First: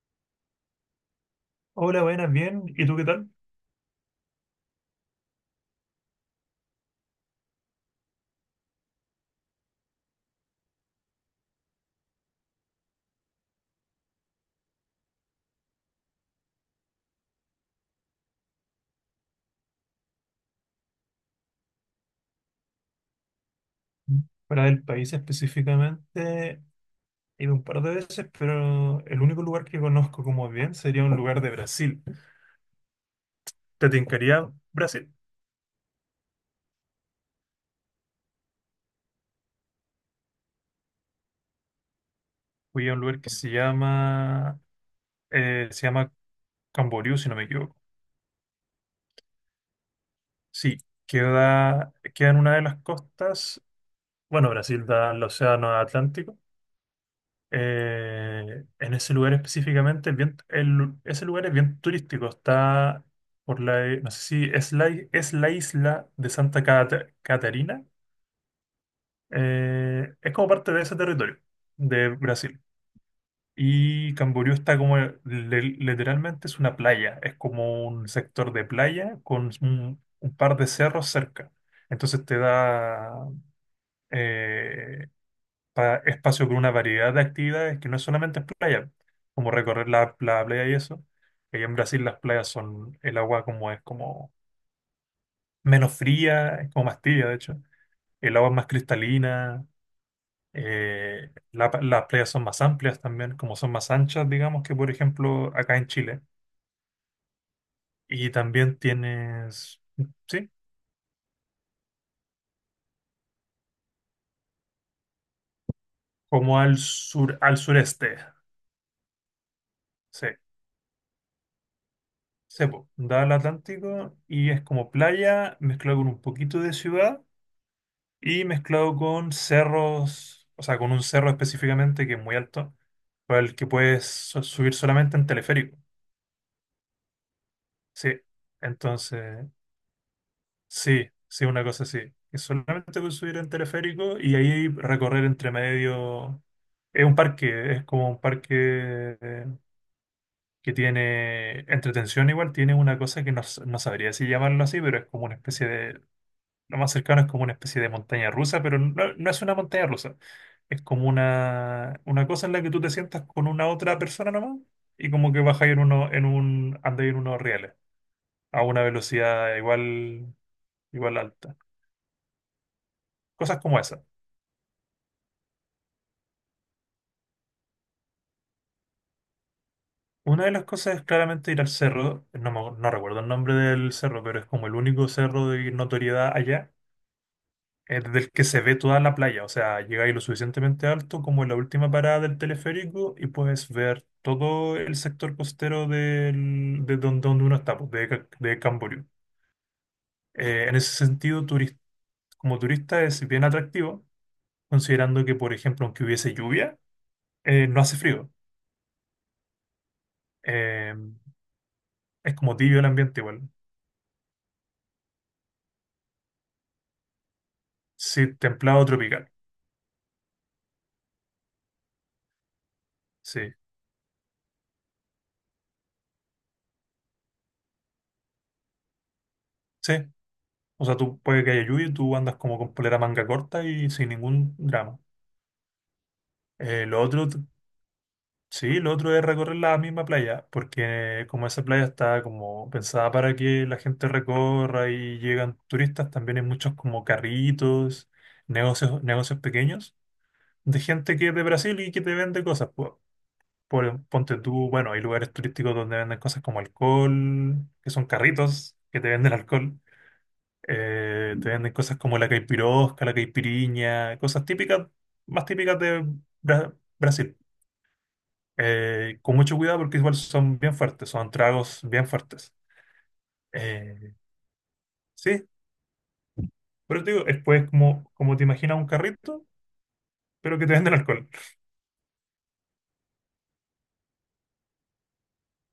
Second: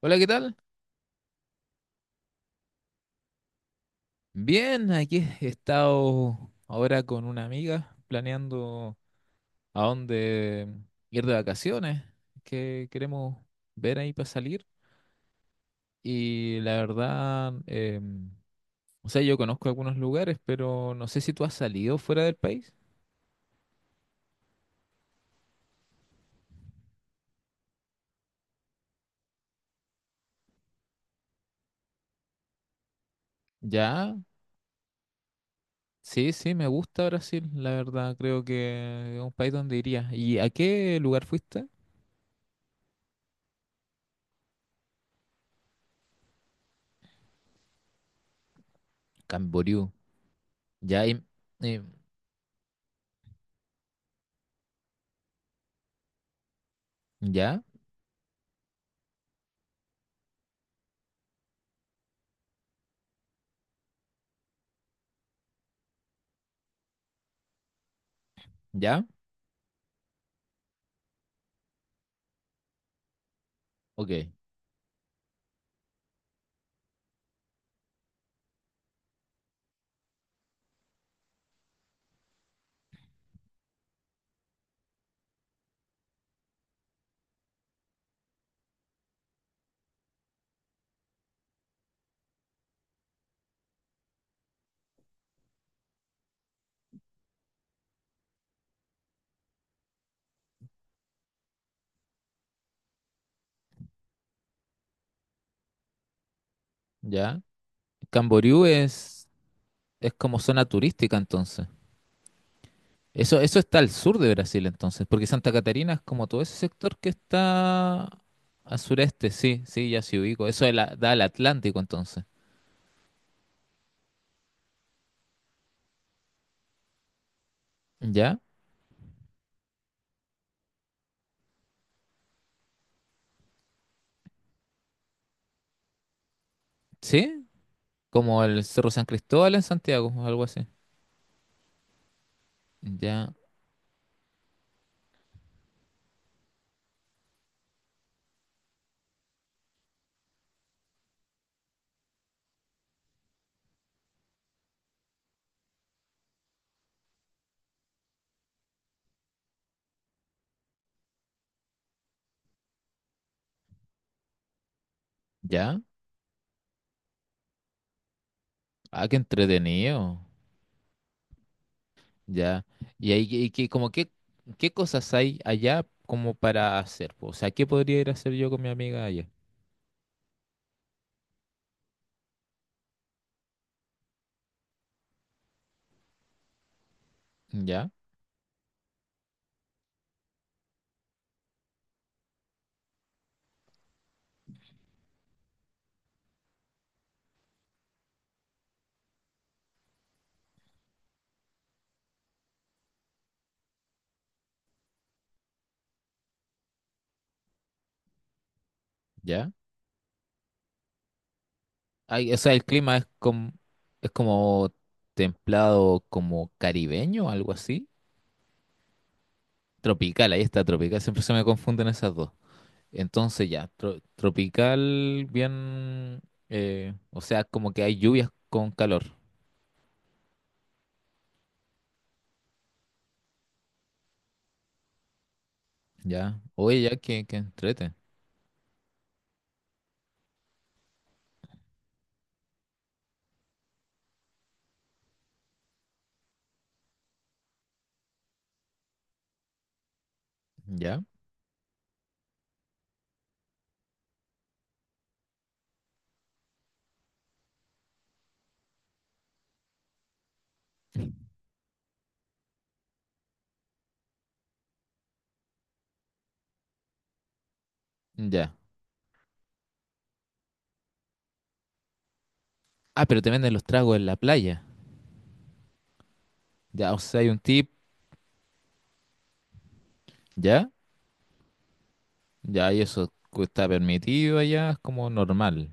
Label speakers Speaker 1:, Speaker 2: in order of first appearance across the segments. Speaker 1: Hola, ¿qué tal?
Speaker 2: Hola, buenas, bien. ¿Y tú qué tal?
Speaker 1: Bien, aquí he estado ahora con una amiga planeando a dónde ir de vacaciones, que queremos ver ahí para salir. Y la verdad, o sea, yo conozco algunos lugares, pero no sé si tú has salido fuera del país.
Speaker 2: Para del país específicamente, he ido un par de veces, pero el único lugar que conozco como bien sería un lugar de Brasil. ¿Te
Speaker 1: Ya,
Speaker 2: tincaría Brasil?
Speaker 1: sí, sí, me gusta Brasil, la verdad, creo que es un país donde iría. ¿Y a qué lugar fuiste?
Speaker 2: Fui a un lugar que se llama Camboriú, si no me equivoco.
Speaker 1: Camboriú.
Speaker 2: Sí,
Speaker 1: Ya, y-
Speaker 2: queda en una de las costas. Bueno, Brasil da al océano Atlántico.
Speaker 1: ya,
Speaker 2: En ese lugar específicamente, es bien- el lu- ese lugar es bien turístico. Está por la, no sé si es la, es la isla de Santa Catarina.
Speaker 1: ya,
Speaker 2: Es como parte de ese territorio de Brasil.
Speaker 1: ok,
Speaker 2: Y Camboriú está como, literalmente es una playa. Es como un sector de playa con un par de cerros cerca. Entonces te da, eh, espacio con una variedad de actividades que no es solamente es playa, como recorrer la playa y eso. Allá en Brasil las playas son, el agua como es como menos fría, es como más tibia de hecho, el agua es más cristalina, las playas son más amplias también, como son más anchas, digamos, que por ejemplo acá en Chile.
Speaker 1: ya.
Speaker 2: Y
Speaker 1: Camboriú
Speaker 2: también
Speaker 1: es,
Speaker 2: tienes,
Speaker 1: es como
Speaker 2: sí,
Speaker 1: zona turística entonces. Eso está al sur de Brasil entonces, porque Santa Catarina es como todo ese
Speaker 2: como al
Speaker 1: sector que
Speaker 2: sur, al
Speaker 1: está
Speaker 2: sureste,
Speaker 1: al sureste, sí, sí, ya sí
Speaker 2: sí.
Speaker 1: ubico. Eso es da al Atlántico entonces.
Speaker 2: Cepo, da al Atlántico y es como playa mezclado con un poquito de ciudad
Speaker 1: ¿Ya?
Speaker 2: y mezclado con cerros, o sea, con un cerro específicamente que es muy alto, para el que puedes subir solamente en teleférico.
Speaker 1: ¿Sí?
Speaker 2: Sí,
Speaker 1: Como el Cerro San
Speaker 2: entonces,
Speaker 1: Cristóbal en Santiago, o algo así.
Speaker 2: sí, sí, una cosa así. Que solamente puedes
Speaker 1: Ya,
Speaker 2: subir en teleférico y ahí recorrer entre medio. Es un parque, es como un parque que tiene entretención igual, tiene una cosa que no, no sabría si llamarlo así, pero es como una especie de... Lo más cercano es como una especie de montaña rusa, pero no, no es una montaña rusa. Es como una cosa en la que tú te sientas con una otra persona nomás y como que bajas en
Speaker 1: ya.
Speaker 2: uno, en un, andas en unos rieles a una
Speaker 1: Ah, qué
Speaker 2: velocidad
Speaker 1: entretenido.
Speaker 2: igual, igual alta.
Speaker 1: Ya. Y ahí,
Speaker 2: Cosas como esa.
Speaker 1: ¿qué cosas hay allá como para hacer, po? O sea, ¿qué podría ir a hacer yo con mi amiga allá?
Speaker 2: Una de las cosas es claramente ir al cerro, no, no recuerdo el nombre del cerro, pero es como el único cerro de notoriedad allá,
Speaker 1: Ya,
Speaker 2: desde el que se ve toda la playa, o sea, llegáis lo suficientemente alto como en la última parada del teleférico y puedes ver todo el sector costero donde uno está, pues, de Camboriú. En ese sentido, como turista es bien atractivo, considerando que, por ejemplo, aunque hubiese lluvia, no hace frío.
Speaker 1: ya.
Speaker 2: Eh,
Speaker 1: Ay,
Speaker 2: es
Speaker 1: o sea,
Speaker 2: como
Speaker 1: el
Speaker 2: tibio el
Speaker 1: clima es
Speaker 2: ambiente igual.
Speaker 1: como, es como templado, como caribeño, algo así.
Speaker 2: Sí, templado tropical.
Speaker 1: Tropical, ahí está, tropical. Siempre se me confunden esas dos.
Speaker 2: Sí,
Speaker 1: Entonces ya, tropical, bien, o sea, como que hay lluvias con calor,
Speaker 2: sí. O sea, tú puede que haya lluvia y tú andas como con polera manga corta y sin ningún drama.
Speaker 1: ¿ya? Oye, ya
Speaker 2: Lo
Speaker 1: que,
Speaker 2: otro...
Speaker 1: que
Speaker 2: Sí, lo otro es recorrer la misma playa, porque como esa playa está como pensada para que la gente recorra y llegan turistas, también hay muchos como carritos, negocios, negocios pequeños de
Speaker 1: ¿ya?
Speaker 2: gente que es de Brasil y que te vende cosas. Ponte tú, bueno, hay lugares turísticos donde venden cosas como alcohol, que son carritos que te venden alcohol. Te venden cosas como la caipirosca, la caipiriña, cosas típicas, más típicas de Brasil.
Speaker 1: Ya.
Speaker 2: Con mucho cuidado porque igual son bien fuertes, son tragos bien fuertes.
Speaker 1: Ah, pero te venden los tragos en
Speaker 2: Eh,
Speaker 1: la playa,
Speaker 2: sí,
Speaker 1: ¿ya? O
Speaker 2: pero te
Speaker 1: sea,
Speaker 2: digo,
Speaker 1: hay un
Speaker 2: es pues
Speaker 1: tip,
Speaker 2: como, como te imaginas un carrito, pero que
Speaker 1: ¿ya?
Speaker 2: te venden alcohol.
Speaker 1: Ya, y eso está permitido allá, es como normal,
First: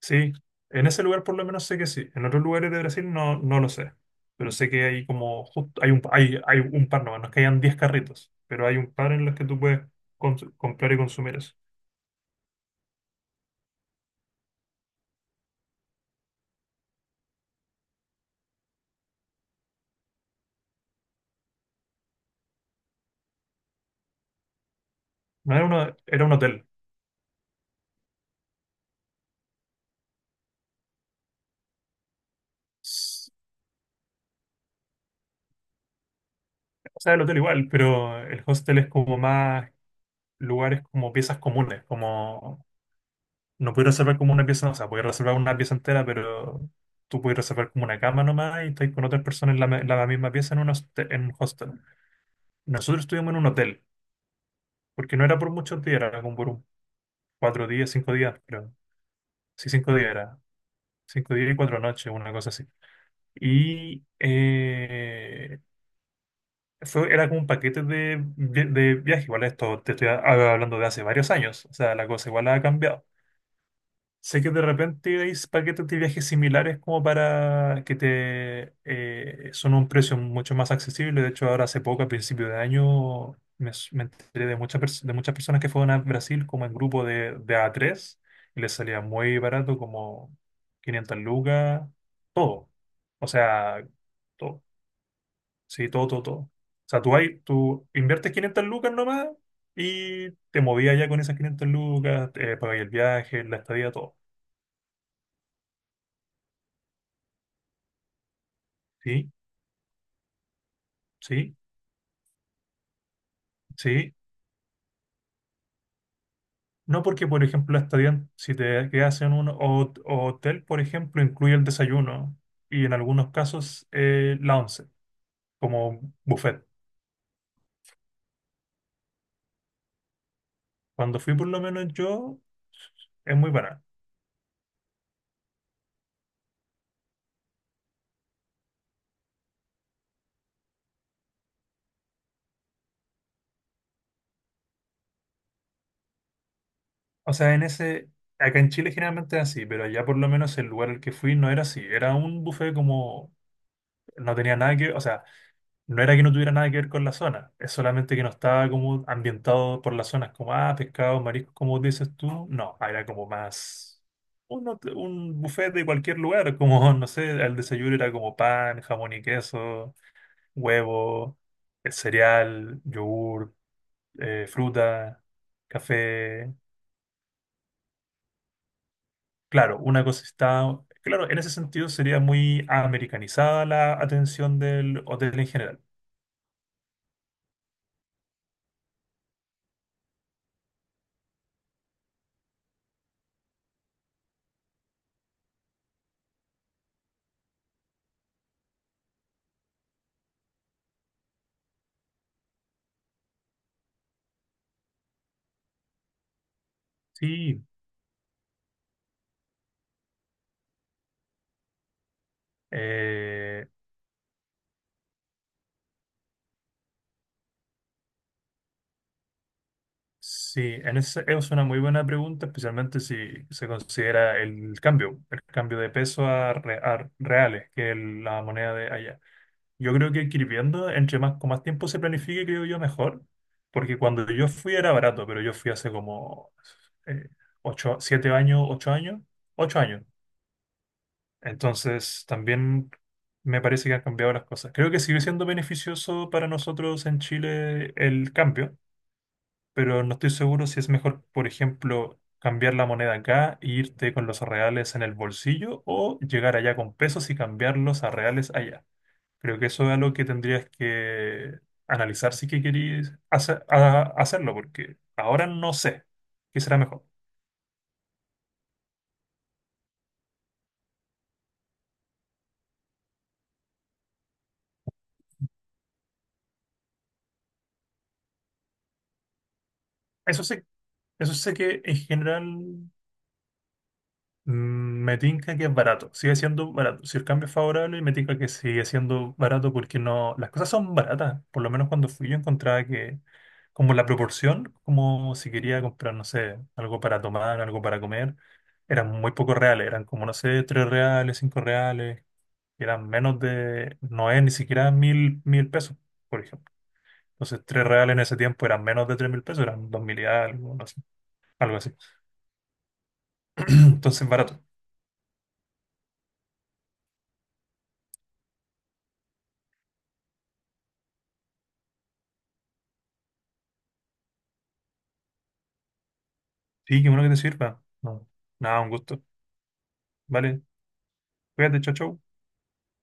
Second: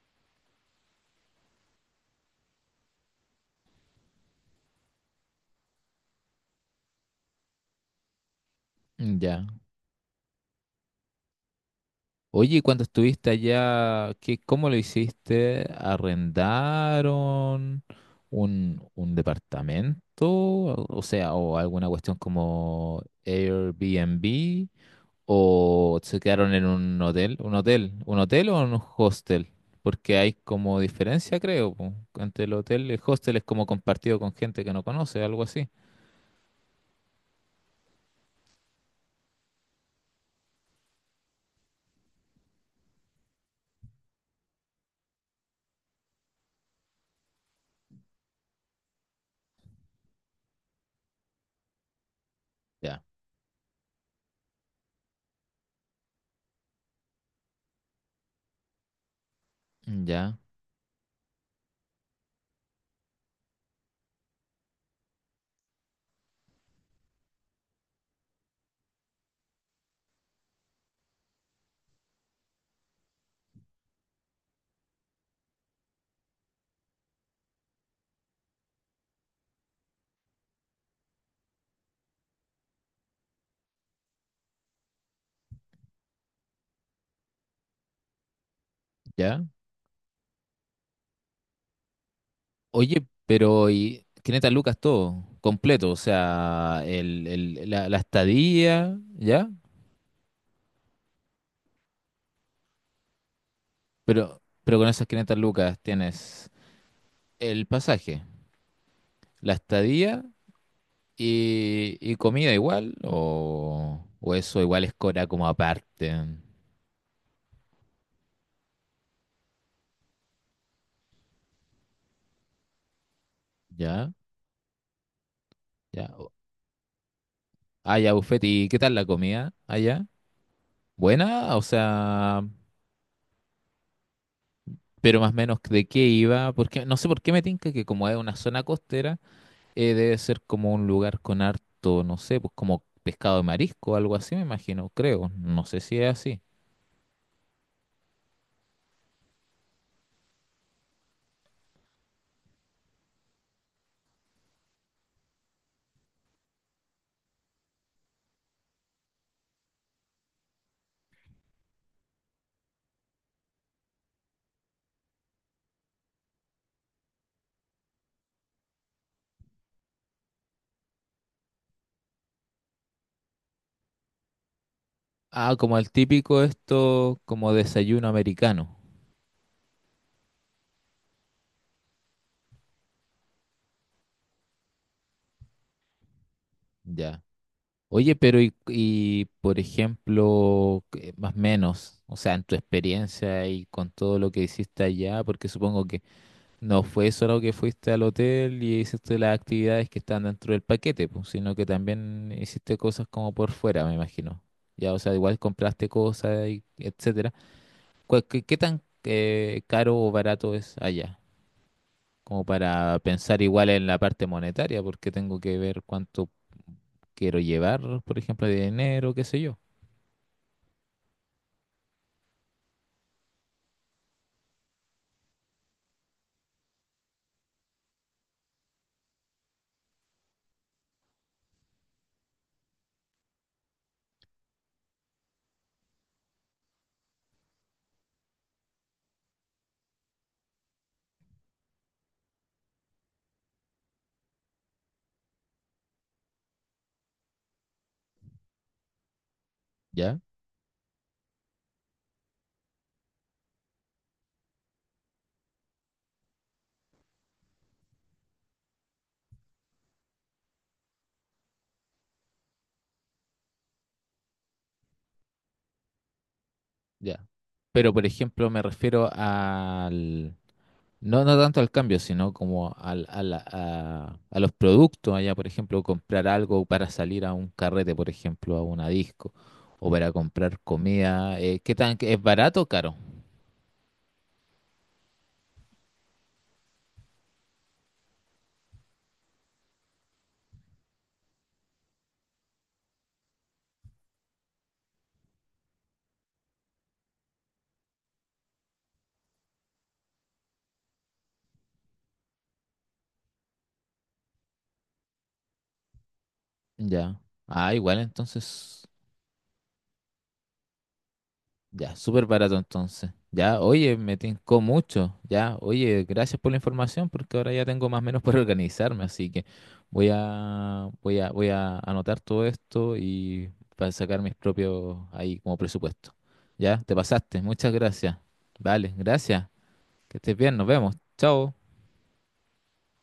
Speaker 2: Sí, en ese lugar por lo menos sé que sí. En otros lugares de Brasil no, no lo sé. Pero sé que hay como, justo, hay un par, no, no es que hayan 10 carritos, pero hay un par en los que
Speaker 1: ¿ya?
Speaker 2: tú puedes comprar y consumir eso.
Speaker 1: Oye, ¿y cuando estuviste allá? ¿Qué, cómo lo hiciste? ¿Arrendaron un departamento? O sea, o alguna cuestión como Airbnb,
Speaker 2: No era, uno,
Speaker 1: o se
Speaker 2: era un
Speaker 1: quedaron en
Speaker 2: hotel.
Speaker 1: un hotel o en un hostel, porque hay como diferencia, creo, po, entre el hotel y el
Speaker 2: S-
Speaker 1: hostel es como compartido con gente que no conoce, algo así.
Speaker 2: O sea, el hotel igual, pero el hostel es como más lugares como piezas comunes, como... No puedes reservar como una pieza, o sea, puedes reservar una pieza entera, pero tú puedes reservar como una cama nomás y estás con otras personas en la misma pieza en un hostel. Nosotros
Speaker 1: Ya,
Speaker 2: estuvimos en un hotel, porque no era por muchos días, era como por un 4 días, 5 días, pero sí, 5 días
Speaker 1: ya,
Speaker 2: era. 5 días y 4 noches, una cosa así. Y era como un paquete de viaje, igual esto te estoy hablando de hace varios años, o sea, la cosa igual ha cambiado. Sé que de repente hay paquetes de viajes similares como para que te son un precio mucho más accesible. De hecho, ahora hace poco, a principio de año, me enteré de muchas personas que fueron a Brasil como en grupo de a tres y les salía muy
Speaker 1: ya.
Speaker 2: barato, como 500 lucas, todo.
Speaker 1: Oye,
Speaker 2: O
Speaker 1: pero
Speaker 2: sea,
Speaker 1: y 500
Speaker 2: todo.
Speaker 1: lucas todo,
Speaker 2: Sí,
Speaker 1: completo, o
Speaker 2: todo, todo, todo. O
Speaker 1: sea,
Speaker 2: sea, tú,
Speaker 1: el,
Speaker 2: hay,
Speaker 1: el- la,
Speaker 2: tú
Speaker 1: la
Speaker 2: inviertes 500 lucas
Speaker 1: estadía,
Speaker 2: nomás
Speaker 1: ¿ya?
Speaker 2: y te movías ya con esas 500 lucas, pagáis el viaje, la estadía, todo.
Speaker 1: Pero con esas 500 lucas tienes el pasaje,
Speaker 2: ¿Sí?
Speaker 1: la estadía
Speaker 2: Sí,
Speaker 1: y comida igual, o,
Speaker 2: sí.
Speaker 1: o eso igual es cora como aparte,
Speaker 2: No porque, por ejemplo, hasta bien, si te quedas en un hotel, por ejemplo, incluye el desayuno y en algunos casos
Speaker 1: ¿ya?
Speaker 2: la once, como
Speaker 1: Ya.
Speaker 2: buffet.
Speaker 1: Ah, ya, buffet, ¿y qué tal la comida allá?
Speaker 2: Cuando fui, por
Speaker 1: ¿Buena?
Speaker 2: lo
Speaker 1: O
Speaker 2: menos yo,
Speaker 1: sea,
Speaker 2: es muy barato.
Speaker 1: pero más o menos de qué iba, porque no sé por qué me tinca que como es una zona costera. Debe ser como un lugar con harto, no sé, pues como pescado de marisco, algo así, me imagino, creo. No sé si es así.
Speaker 2: O sea, acá en Chile generalmente es así, pero allá por lo menos el lugar al que fui no era así. Era un buffet como, no tenía nada que, o sea, no era que no tuviera nada que ver con la zona, es solamente que no estaba como ambientado por las zonas como, ah, pescados, mariscos, como dices tú. No, era como más un buffet de cualquier lugar, como, no sé, el desayuno era como pan, jamón y queso, huevo, cereal, yogur, fruta,
Speaker 1: Ah, como el típico
Speaker 2: café.
Speaker 1: esto, como desayuno americano.
Speaker 2: Claro, una cosa está... Claro, en ese sentido sería muy americanizada la atención del hotel en general.
Speaker 1: Ya. Oye, pero y, por ejemplo, más o menos, o sea, en tu experiencia y con todo lo que hiciste allá, porque supongo que no fue solo que fuiste al hotel y hiciste las actividades que están dentro del paquete, pues, sino que también hiciste cosas como por fuera, me imagino. Ya, o sea, igual compraste cosas y etcétera.
Speaker 2: Sí.
Speaker 1: ¿Qué tan caro o barato es allá? Como para pensar
Speaker 2: eh,
Speaker 1: igual en la parte monetaria, porque tengo que ver cuánto quiero llevar, por ejemplo, de dinero, qué sé yo.
Speaker 2: Sí, es una muy buena pregunta, especialmente si se considera el cambio de peso a reales, que es la moneda de allá. Yo creo que ir viendo, entre más, con más tiempo se planifique, creo yo, mejor, porque cuando yo fui era barato, pero yo fui hace como eh, 8, 7 años, 8 años, 8 años. Entonces, también me parece que han cambiado las cosas. Creo que sigue siendo beneficioso para nosotros en Chile el cambio, pero no
Speaker 1: ¿Ya?
Speaker 2: estoy seguro si es mejor, por ejemplo, cambiar la moneda acá e irte con los reales en el bolsillo o llegar allá con pesos y cambiarlos a reales allá. Creo que eso es algo que tendrías que analizar si que queréis hacerlo, porque ahora no sé qué será mejor.
Speaker 1: Ya. Pero, por ejemplo, me refiero no, no tanto al cambio, sino como al, a, la- a los productos allá, por ejemplo, comprar algo para salir a un carrete, por ejemplo, a una disco, o para
Speaker 2: Eso
Speaker 1: comprar
Speaker 2: sé, eso
Speaker 1: comida.
Speaker 2: sé
Speaker 1: ¿Qué
Speaker 2: que en
Speaker 1: tan es
Speaker 2: general
Speaker 1: barato o caro?
Speaker 2: Me tinca que es barato, sigue siendo barato. Si el cambio es favorable, me tinca que sigue siendo barato porque no, las cosas son baratas. Por lo menos cuando fui yo encontraba que como la proporción, como si quería comprar, no sé, algo para tomar, algo para comer, eran muy pocos reales, eran como, no sé, 3 reales, 5 reales, eran menos de, no es ni siquiera mil pesos, por ejemplo.
Speaker 1: Ya.
Speaker 2: Entonces,
Speaker 1: Ah,
Speaker 2: tres
Speaker 1: igual
Speaker 2: reales en ese tiempo eran
Speaker 1: entonces.
Speaker 2: menos de 3.000 pesos, eran 2.000 y algo, no sé, algo así.
Speaker 1: Ya, súper barato entonces. Ya, oye, me
Speaker 2: Entonces, barato.
Speaker 1: tincó mucho. Ya, oye, gracias por la información porque ahora ya tengo más o menos para organizarme, así que voy a anotar todo esto y para sacar mis propios ahí como presupuesto. Ya, te
Speaker 2: Sí, qué bueno que te
Speaker 1: pasaste. Muchas
Speaker 2: sirva.
Speaker 1: gracias.
Speaker 2: No, nada, un
Speaker 1: Vale,
Speaker 2: gusto.
Speaker 1: gracias. Que estés bien,
Speaker 2: Vale,
Speaker 1: nos vemos. Chao.
Speaker 2: cuídate, chao, chao.